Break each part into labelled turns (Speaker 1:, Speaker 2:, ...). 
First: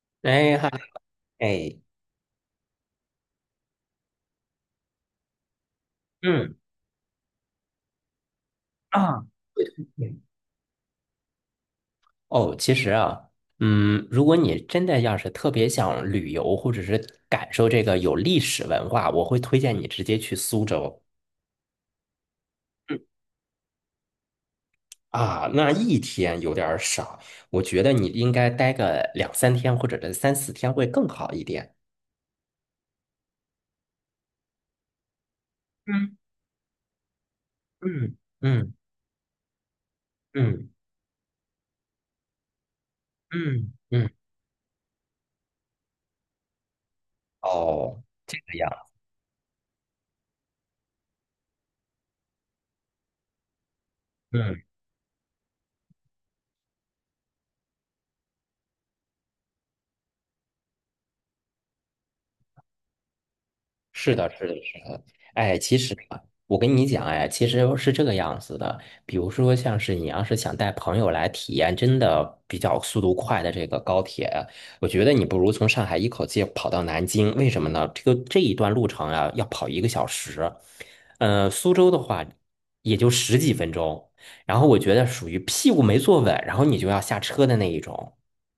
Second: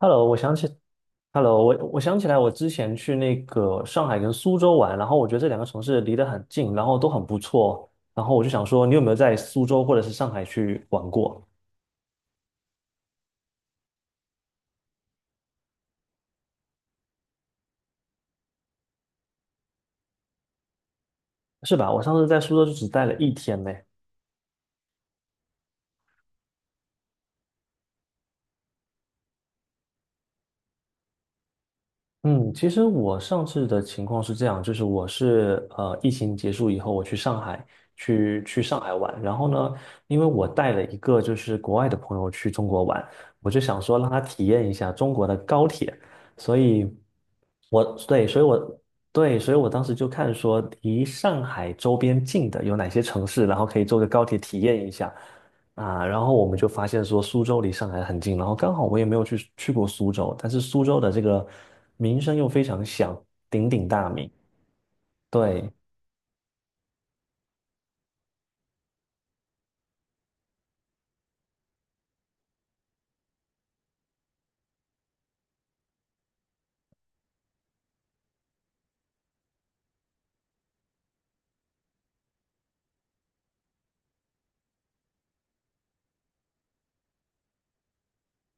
Speaker 1: Hello，我想
Speaker 2: 哎
Speaker 1: 起
Speaker 2: 嗨。
Speaker 1: ，Hello，我
Speaker 2: 哎。
Speaker 1: 我想起来，我之前去那个上海跟苏州玩，然后我觉得这两个城市离得很
Speaker 2: 嗯。
Speaker 1: 近，然后都很不错，然后我就想说，你有没有
Speaker 2: 啊。
Speaker 1: 在苏州或者是上海去玩过？
Speaker 2: 哦，其实啊，如果你真的要是特别想旅游，或者是感受这个有历史文化，我会推荐你直接去苏州。
Speaker 1: 是吧？我上次在苏州就只
Speaker 2: 嗯。
Speaker 1: 待了一天呢。
Speaker 2: 啊，那一天有点儿少，我觉得你应该待个两三天，或者是三四天会更好一点。
Speaker 1: 嗯，其实我上次的情况是这样，就是我是疫
Speaker 2: 嗯
Speaker 1: 情结束以后，我去上海
Speaker 2: 嗯
Speaker 1: 去
Speaker 2: 嗯
Speaker 1: 上海玩，然后呢，因为我
Speaker 2: 嗯
Speaker 1: 带了一个就是国外的朋友去中国玩，我就
Speaker 2: 嗯
Speaker 1: 想说让
Speaker 2: 嗯。
Speaker 1: 他体验一下中国的高铁，所以我
Speaker 2: 哦，
Speaker 1: 对，
Speaker 2: 这
Speaker 1: 所以
Speaker 2: 个样。
Speaker 1: 我我当时就看说离上海周边近的有哪些城市，然后可以坐个高铁体
Speaker 2: 嗯。
Speaker 1: 验一下。啊，然后我们就发现说苏州离上海很近，然后刚好我也没有去过苏州，但是苏州的这个名声又非常响，鼎鼎大
Speaker 2: 是
Speaker 1: 名。
Speaker 2: 的，是的，是的。哎，
Speaker 1: 对，
Speaker 2: 其实啊，我跟你讲，哎，其实是这个样子的。比如说，像是你要是想带朋友来体验真的比较速度快的这个高铁，我觉得你不如从上海一口气跑到南京。为什么呢？这个这一段路程啊，要跑1个小时。苏州的话也就十几分钟。然后我觉得属于屁股没坐稳，然后你就要下车的那一种。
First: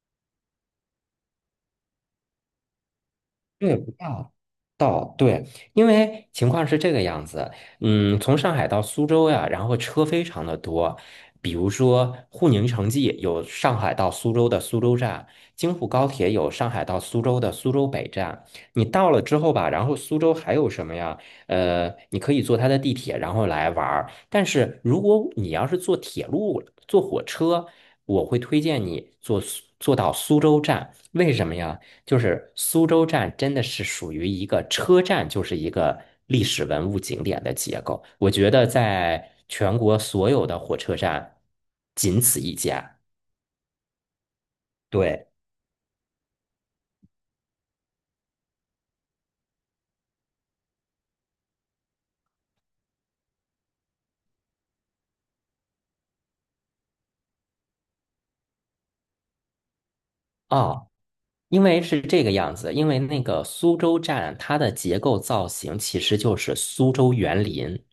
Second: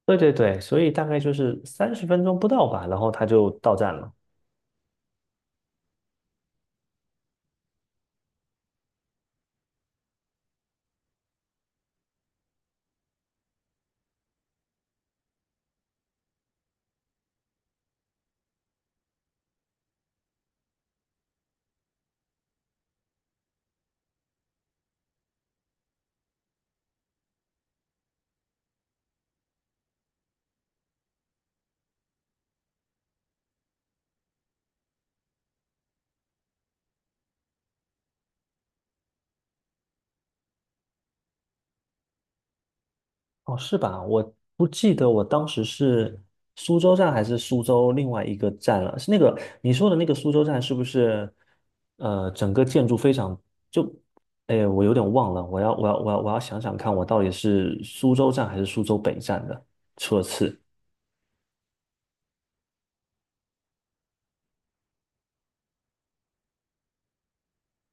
Speaker 1: 对对对，所以大概就是30分钟不到吧，然后他就到
Speaker 2: 对，不
Speaker 1: 站了。
Speaker 2: 到。对。因为情况是这个样子，嗯，从上海到苏州呀，然后车非常的多，比如说沪宁城际有上海到苏州的苏州站，京沪高铁有上海到苏州的苏州北站。你到了之后吧，然后苏州还有什么呀？你可以坐它的地铁，然后来玩儿。但是如果你要是坐铁路、坐火车，我会推荐你坐到苏州站，为什么呀？就是苏州站真的是属于一个车站，就是一个历史文物景点的结构。我觉得在全国所有的火车站，仅此一家。
Speaker 1: 哦，是吧？我不记得我
Speaker 2: 对。
Speaker 1: 当时是苏州站还是苏州另外一个站了。是那个你说的那个苏州站，是不是？呃，整个建筑非常就，哎，我有点忘了。我要想想看，我到底是苏州站还是苏州北站的车次
Speaker 2: 啊，因为是这个样子，因为那个苏州站它的结构造型其实就是苏州园林，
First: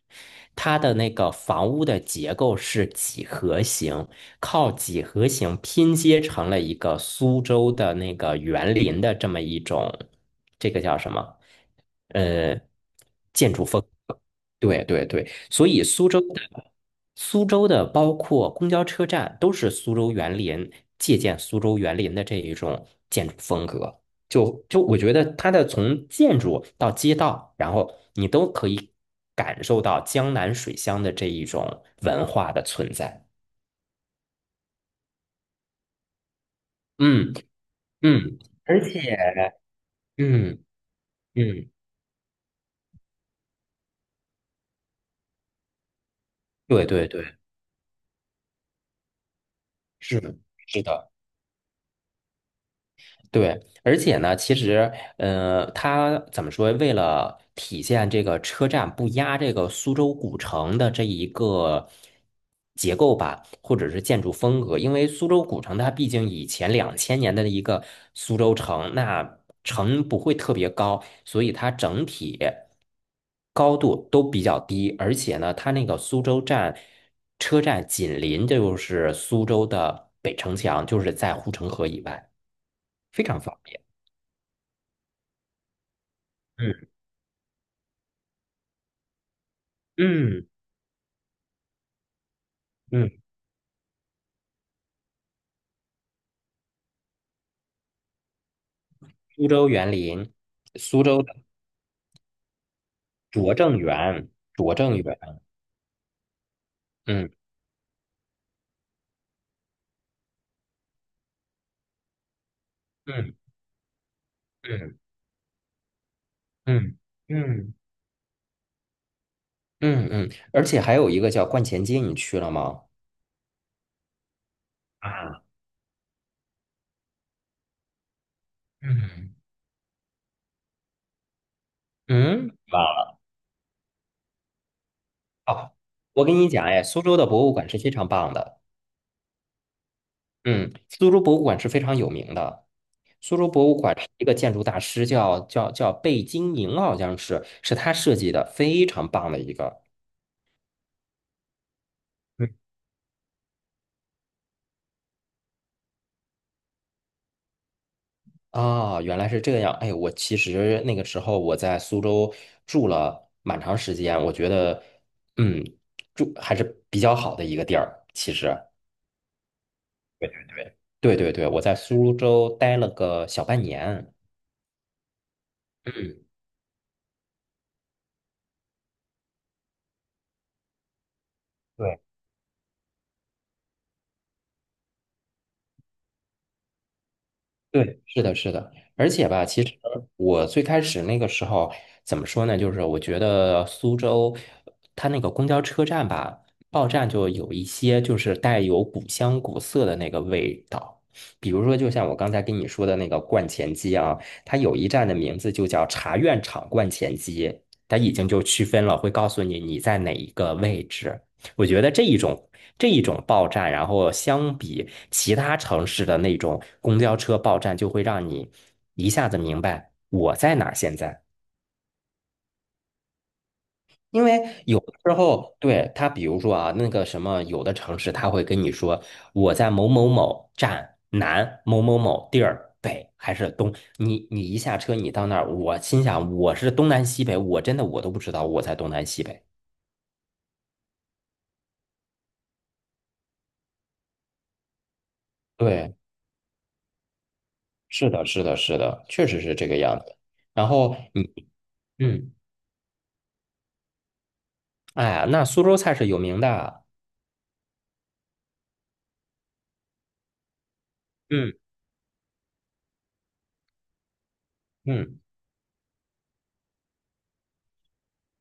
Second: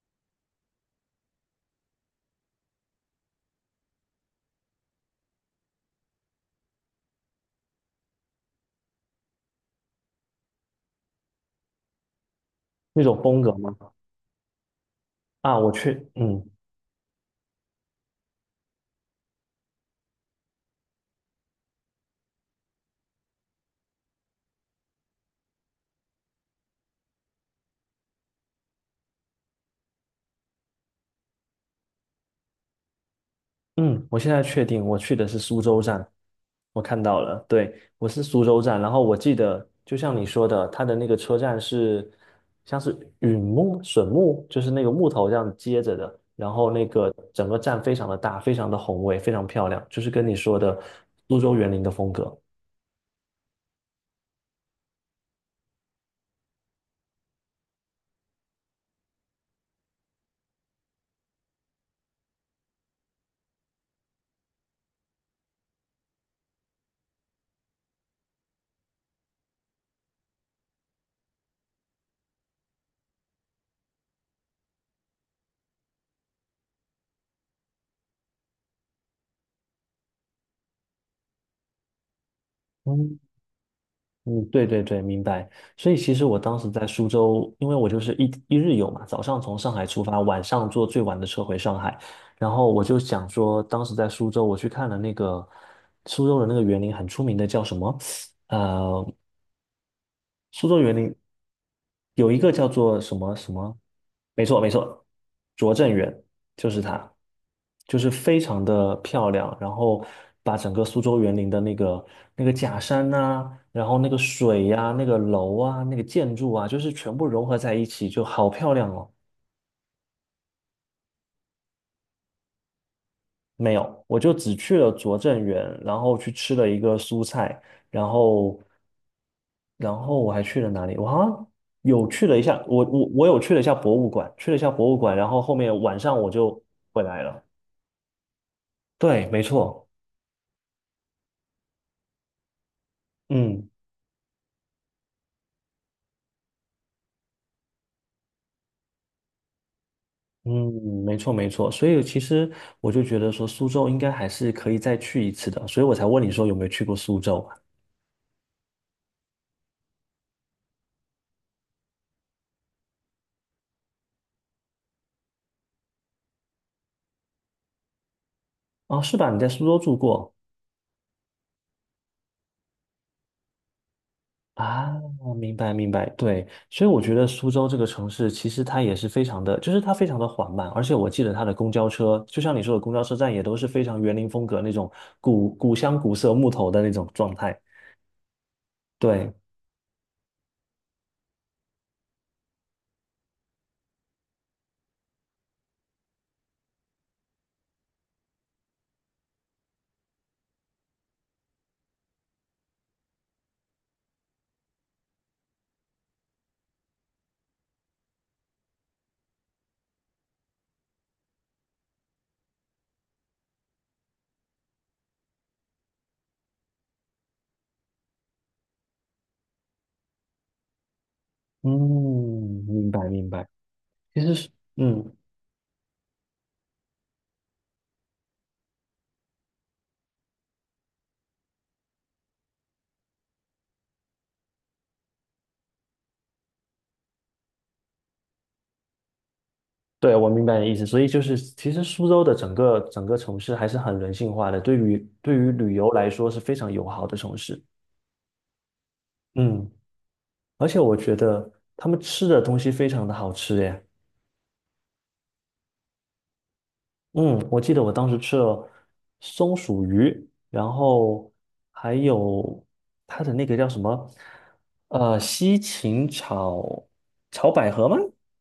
Speaker 2: 它的那个房屋的结构是几何形，靠几何形拼接成了一个苏州的那个园林的这么一种，这个叫什么？呃，
Speaker 1: 那种风格
Speaker 2: 建筑
Speaker 1: 吗？
Speaker 2: 风格。对对对，
Speaker 1: 啊，
Speaker 2: 所
Speaker 1: 我
Speaker 2: 以
Speaker 1: 去，嗯。
Speaker 2: 苏州的包括公交车站都是苏州园林借鉴苏州园林的这一种建筑风格。就我觉得它的从建筑到街道，然后你都可以感受到江南水乡的这一种文化的存在。
Speaker 1: 嗯，我现在确定我去的是苏州站，我看到
Speaker 2: 嗯
Speaker 1: 了，对，我是
Speaker 2: 嗯，
Speaker 1: 苏州站，
Speaker 2: 而
Speaker 1: 然后我
Speaker 2: 且
Speaker 1: 记得就像你说
Speaker 2: 嗯
Speaker 1: 的，它的那个车站
Speaker 2: 嗯。
Speaker 1: 是像是榉木、笋木，就是那个木头这样接着的，然后
Speaker 2: 对
Speaker 1: 那
Speaker 2: 对
Speaker 1: 个
Speaker 2: 对，
Speaker 1: 整个站非常的大，非常的宏伟，非常漂亮，就是
Speaker 2: 是
Speaker 1: 跟你
Speaker 2: 的，
Speaker 1: 说的
Speaker 2: 是的。
Speaker 1: 苏州园林的风格。
Speaker 2: 对。而且呢，其实，它怎么说？为了体现这个车站不压这个苏州古城的这一个结构吧，或者是建筑风格，因为苏州古城它毕竟以前2000年的一个苏州城，那城不会特别高，所以它整体高度都比较低，而且呢，它那个苏州站车站紧邻就是苏州的北城墙，就是在护城河以外，非常方便。
Speaker 1: 嗯，对对对，明白。所以其实我当时在
Speaker 2: 嗯
Speaker 1: 苏州，因为我就是一日游嘛，早上从上海出发，晚
Speaker 2: 嗯
Speaker 1: 上坐最晚的车回上海。然后我就
Speaker 2: 嗯。
Speaker 1: 想说，当时在苏州，我去看了那个苏州的那个园林，很出名的叫什么？
Speaker 2: 苏州园林。
Speaker 1: 苏州园
Speaker 2: 苏
Speaker 1: 林
Speaker 2: 州的
Speaker 1: 有一个叫做什么什
Speaker 2: 拙
Speaker 1: 么，
Speaker 2: 政园。
Speaker 1: 没错没
Speaker 2: 拙政
Speaker 1: 错，
Speaker 2: 园。
Speaker 1: 拙政园就是它，
Speaker 2: 嗯
Speaker 1: 就是非常的漂亮，然后把整个苏州园林的那个那个假山
Speaker 2: 嗯
Speaker 1: 呐、然后那个水呀、
Speaker 2: 嗯
Speaker 1: 那个楼啊、那个建筑啊，就是
Speaker 2: 嗯
Speaker 1: 全部融合在
Speaker 2: 嗯
Speaker 1: 一起，就好漂亮哦。
Speaker 2: 嗯嗯。而且还有一个叫观前街，你去了吗？
Speaker 1: 没有，我就只去了拙政
Speaker 2: 啊。
Speaker 1: 园，然后去吃了一个蔬菜，然后，
Speaker 2: 嗯
Speaker 1: 然后我还去了哪里？我好像
Speaker 2: 嗯。哇。
Speaker 1: 有去了一下博物馆，然后后
Speaker 2: 哦，
Speaker 1: 面晚上
Speaker 2: 我
Speaker 1: 我
Speaker 2: 跟你
Speaker 1: 就
Speaker 2: 讲，哎，
Speaker 1: 回
Speaker 2: 苏州
Speaker 1: 来
Speaker 2: 的
Speaker 1: 了。
Speaker 2: 博物馆是非常棒的。
Speaker 1: 对，没错，
Speaker 2: 嗯，苏州博物馆是非常有名的。苏州博
Speaker 1: 嗯
Speaker 2: 物馆是一个建筑大师叫贝聿铭，好像是他设计的，非常棒的一个。
Speaker 1: 嗯，没错没错。所以其实我就觉得说苏州应该还是可以再去一次的，所以我才问你说有没有去过苏州啊？
Speaker 2: 啊，原来是这样。哎，我其实那个时候我在苏州住了蛮长时间，我觉得，嗯，住还是比较好的一个地儿。其实，
Speaker 1: 哦是吧？你在苏州住过？
Speaker 2: 对对对，我在苏州待了个小半年。
Speaker 1: 啊，明白明白，
Speaker 2: 嗯，
Speaker 1: 对，所以我觉得苏州这个城市其实它也是非常的，就是它非常的缓慢，而且我记得它的公交车，就像你说的，公交车站也都是非常园林风格那种古古香古色木头的那种状态。
Speaker 2: 对，是的，是的，而且
Speaker 1: 对，
Speaker 2: 吧，其实我最开始那个时候怎么说呢？就是我觉得苏州它那个公交车站吧，报站就有一些就是带有古香古色的那个味道，比如说就像我刚才跟你说的那个观前街啊，它有一站的名字就叫茶院场观前街，它已经就区分了，会告诉你你在哪一个位置。我觉得这一种报站，然后相比其他城市的那种公交车报站，就会让你一下子明白我在哪儿现在。
Speaker 1: 嗯，明白明白。其
Speaker 2: 因
Speaker 1: 实
Speaker 2: 为
Speaker 1: 是，
Speaker 2: 有的时
Speaker 1: 嗯，
Speaker 2: 候，对，他比如说啊，那个什么，有的城市他会跟你说我在某某某站南某某某地儿北还是东，你一下车你到那儿，我心想我是东南西北，我真的我都不知道我在东南西北。
Speaker 1: 对，我明白你的意思。所以就是，其实苏州的整个城市还是很人性化的，对于旅游
Speaker 2: 对，
Speaker 1: 来说是非常友好的城市。
Speaker 2: 是的，是的，是的，确实是这
Speaker 1: 嗯，
Speaker 2: 个样子。然
Speaker 1: 而且我
Speaker 2: 后
Speaker 1: 觉
Speaker 2: 你。
Speaker 1: 得他们吃
Speaker 2: 嗯。
Speaker 1: 的东西非常的好吃耶。
Speaker 2: 哎呀，那苏州菜是有名的。
Speaker 1: 嗯，我记得我当时吃了松鼠鱼，然后
Speaker 2: 嗯
Speaker 1: 还有它的那个叫什么，
Speaker 2: 嗯
Speaker 1: 西芹炒百合吗？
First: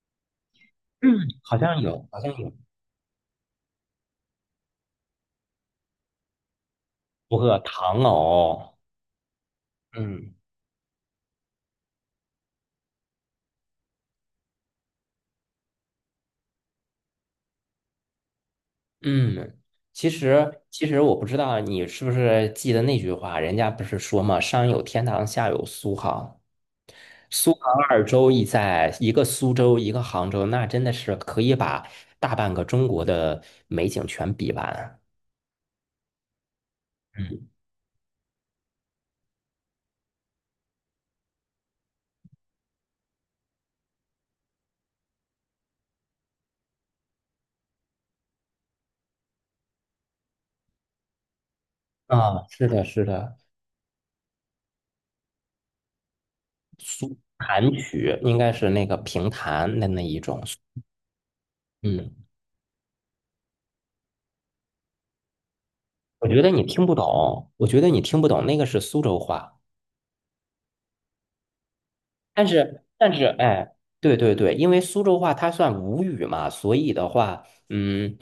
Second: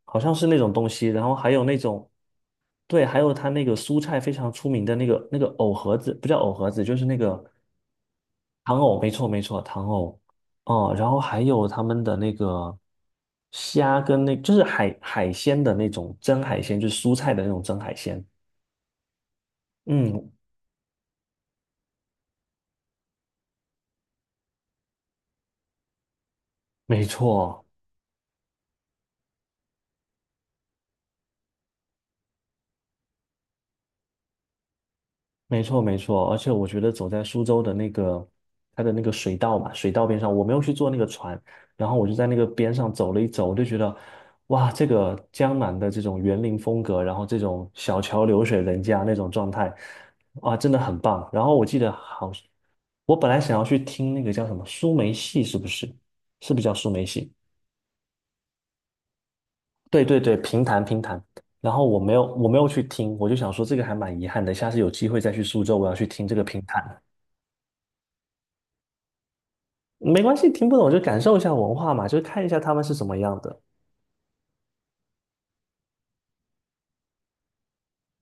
Speaker 1: 好像是那种东西。
Speaker 2: 嗯。
Speaker 1: 然后还
Speaker 2: 好
Speaker 1: 有那
Speaker 2: 像有，
Speaker 1: 种，
Speaker 2: 好像有，
Speaker 1: 对，还有它那个蔬菜非常出名的那个藕盒子，不叫藕盒子，就是那
Speaker 2: 不
Speaker 1: 个
Speaker 2: 过糖藕。
Speaker 1: 糖藕，没错没错，糖藕。
Speaker 2: 嗯
Speaker 1: 哦，然后还有他们的那个虾跟那，就是海鲜的那种蒸海鲜，就是蔬菜的那种蒸海鲜。
Speaker 2: 嗯。其
Speaker 1: 嗯，
Speaker 2: 实我不知道你是不是记得那句话，人家不是说嘛，上有天堂，下有苏杭。
Speaker 1: 没
Speaker 2: 苏
Speaker 1: 错，
Speaker 2: 杭二州一在，一个苏州，一个杭州，那真的是可以把大半个中国的美景全比完。
Speaker 1: 没错，没错。而且我觉得走在苏
Speaker 2: 嗯。
Speaker 1: 州的那个它的那个水道嘛，水道边上，我没有去坐那个船，然后我就在那个边上走了一走，我就觉得，哇，这个江南的这种园林风格，然后这种小桥流水人家那种状态，哇，真的很棒。然后我记得好，
Speaker 2: 啊，是的，是
Speaker 1: 我本
Speaker 2: 的，
Speaker 1: 来想要去听那个叫什么苏梅戏，是不是？是不是叫苏梅戏？
Speaker 2: 弹曲应该是那个评弹的那
Speaker 1: 对对
Speaker 2: 一
Speaker 1: 对，
Speaker 2: 种。
Speaker 1: 评弹评弹。然后我没有
Speaker 2: 嗯。
Speaker 1: 我没有去听，我就想说这个还蛮遗憾的，下次有机会再去苏州，我要去听
Speaker 2: 我
Speaker 1: 这
Speaker 2: 觉
Speaker 1: 个
Speaker 2: 得
Speaker 1: 评
Speaker 2: 你听不
Speaker 1: 弹。
Speaker 2: 懂，我觉得你听不懂，那个是苏州话。
Speaker 1: 没关系，听不懂就感受一下文化嘛，就是看一
Speaker 2: 但
Speaker 1: 下他们
Speaker 2: 是，
Speaker 1: 是什
Speaker 2: 但
Speaker 1: 么
Speaker 2: 是，
Speaker 1: 样的。
Speaker 2: 哎，对对对，因为苏州话它算吴语嘛，所以的话，嗯，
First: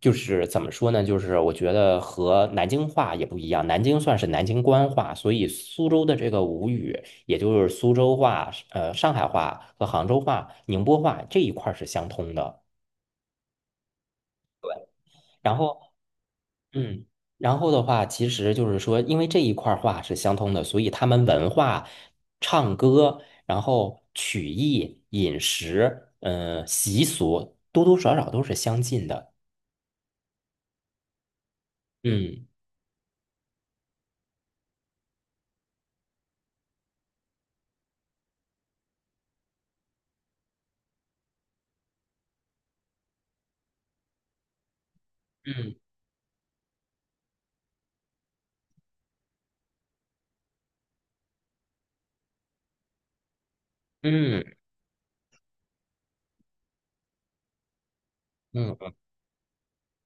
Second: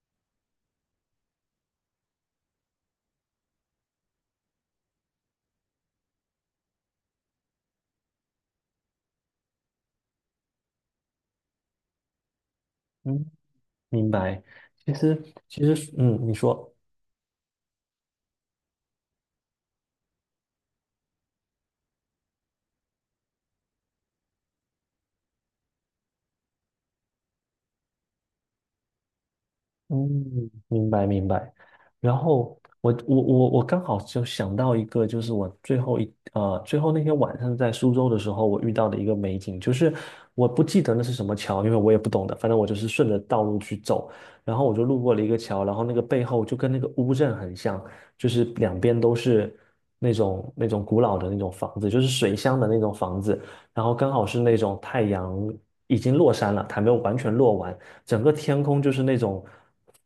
Speaker 2: 就是怎么说呢？就是我觉得和南京话也不一样，南京算是南京官话，所以苏州的这个吴语，也就是苏州话、上海话和杭州话、宁波话这一块儿是相通的。
Speaker 1: 嗯，明白。其实
Speaker 2: 然
Speaker 1: 其
Speaker 2: 后。
Speaker 1: 实，嗯，你说。
Speaker 2: 嗯，然后的话，其实就是说，因为这一块儿话是相通的，所以他们文化、唱歌，然后曲艺、饮食，嗯、习俗，多多少少都是相近的。
Speaker 1: 嗯，明白明白。然
Speaker 2: 嗯
Speaker 1: 后我刚好就想到一个，就是我最后最后那天晚上在苏州的时候，我遇到的一个美景，就是我不记得那是什么桥，因为我也不懂的，反正我就是顺着道路去走，然后我就路过了一个桥，然
Speaker 2: 嗯
Speaker 1: 后那个背后就跟那个乌镇很像，就是两边都是那种古老的那种房子，就是水乡的那种房子，然后刚好是
Speaker 2: 嗯
Speaker 1: 那种太阳已经落山了，还没有完全落完。整个天
Speaker 2: 嗯
Speaker 1: 空就
Speaker 2: 嗯。
Speaker 1: 是那种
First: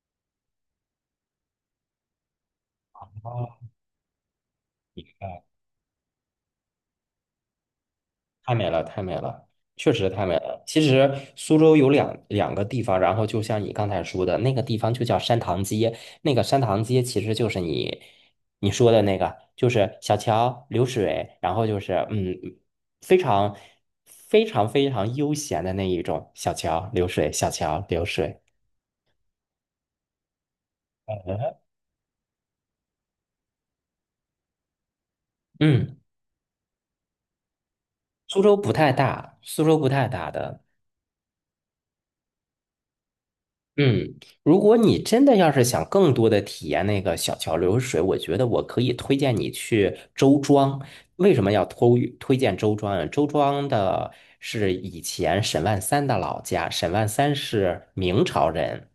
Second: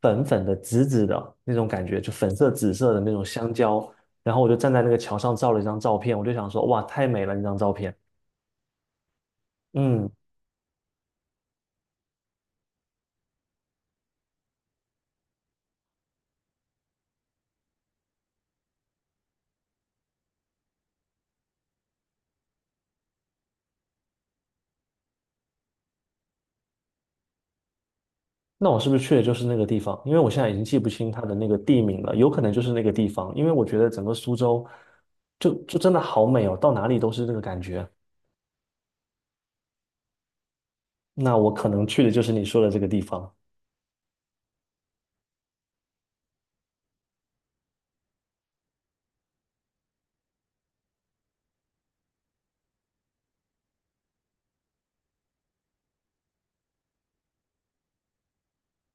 Speaker 1: 粉粉的、紫紫的那种感觉，就粉色、紫色的那种香
Speaker 2: 哦，
Speaker 1: 蕉。然后我就站在那个桥上照了一张照片，我就想说，哇，太美了那张照片。
Speaker 2: 太美了，太美了，确
Speaker 1: 嗯，
Speaker 2: 实太美了。其实苏州有两个地方，然后就像你刚才说的那个地方就叫山塘街，那个山塘街其实就是你说的那个，就是小桥流水，然后就是嗯，非常非常非常悠闲的那一种小桥流水，小桥流水。
Speaker 1: 那我是不是去的就是那个地方？因为我现在已经记不清它的那个地名了，有可能就是那个地方，因为我觉得整个苏州就真
Speaker 2: 嗯，
Speaker 1: 的好美哦，到哪里都是那个感觉。
Speaker 2: 苏州不太大，苏州不太大的。
Speaker 1: 那我可能去的就是你说的这个地方
Speaker 2: 嗯，如果你真的要是想更多的体验那个小桥流水，我觉得我可以推荐你去周庄。为什么要推荐周庄啊？周庄的是以前沈万三的老家，沈万三是明朝人，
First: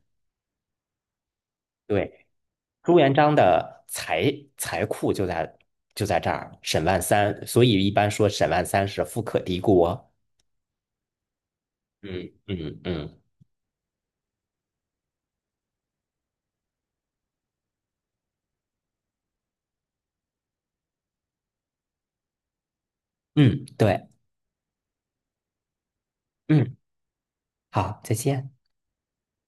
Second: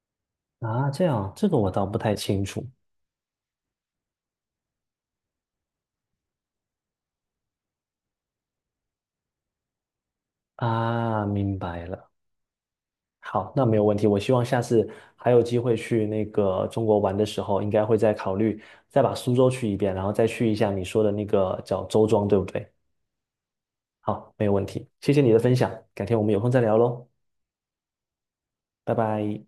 Speaker 1: 啊，这样，这个我倒不太
Speaker 2: 对，
Speaker 1: 清楚
Speaker 2: 朱元璋的财库就在这儿，沈万三，所以一般说沈万三是富可敌国。
Speaker 1: 啊，明白了。
Speaker 2: 嗯嗯嗯
Speaker 1: 好，那没有问题。我希望下次还有机会去那个中国玩的时候，应该会再考虑再把苏州去一遍，然后再去一下你说的那个叫周庄，对不对？
Speaker 2: 嗯。对。
Speaker 1: 好，没有问题。谢谢你的分享，改天我们有空再
Speaker 2: 嗯。
Speaker 1: 聊喽，
Speaker 2: 好，再见。
Speaker 1: 拜拜。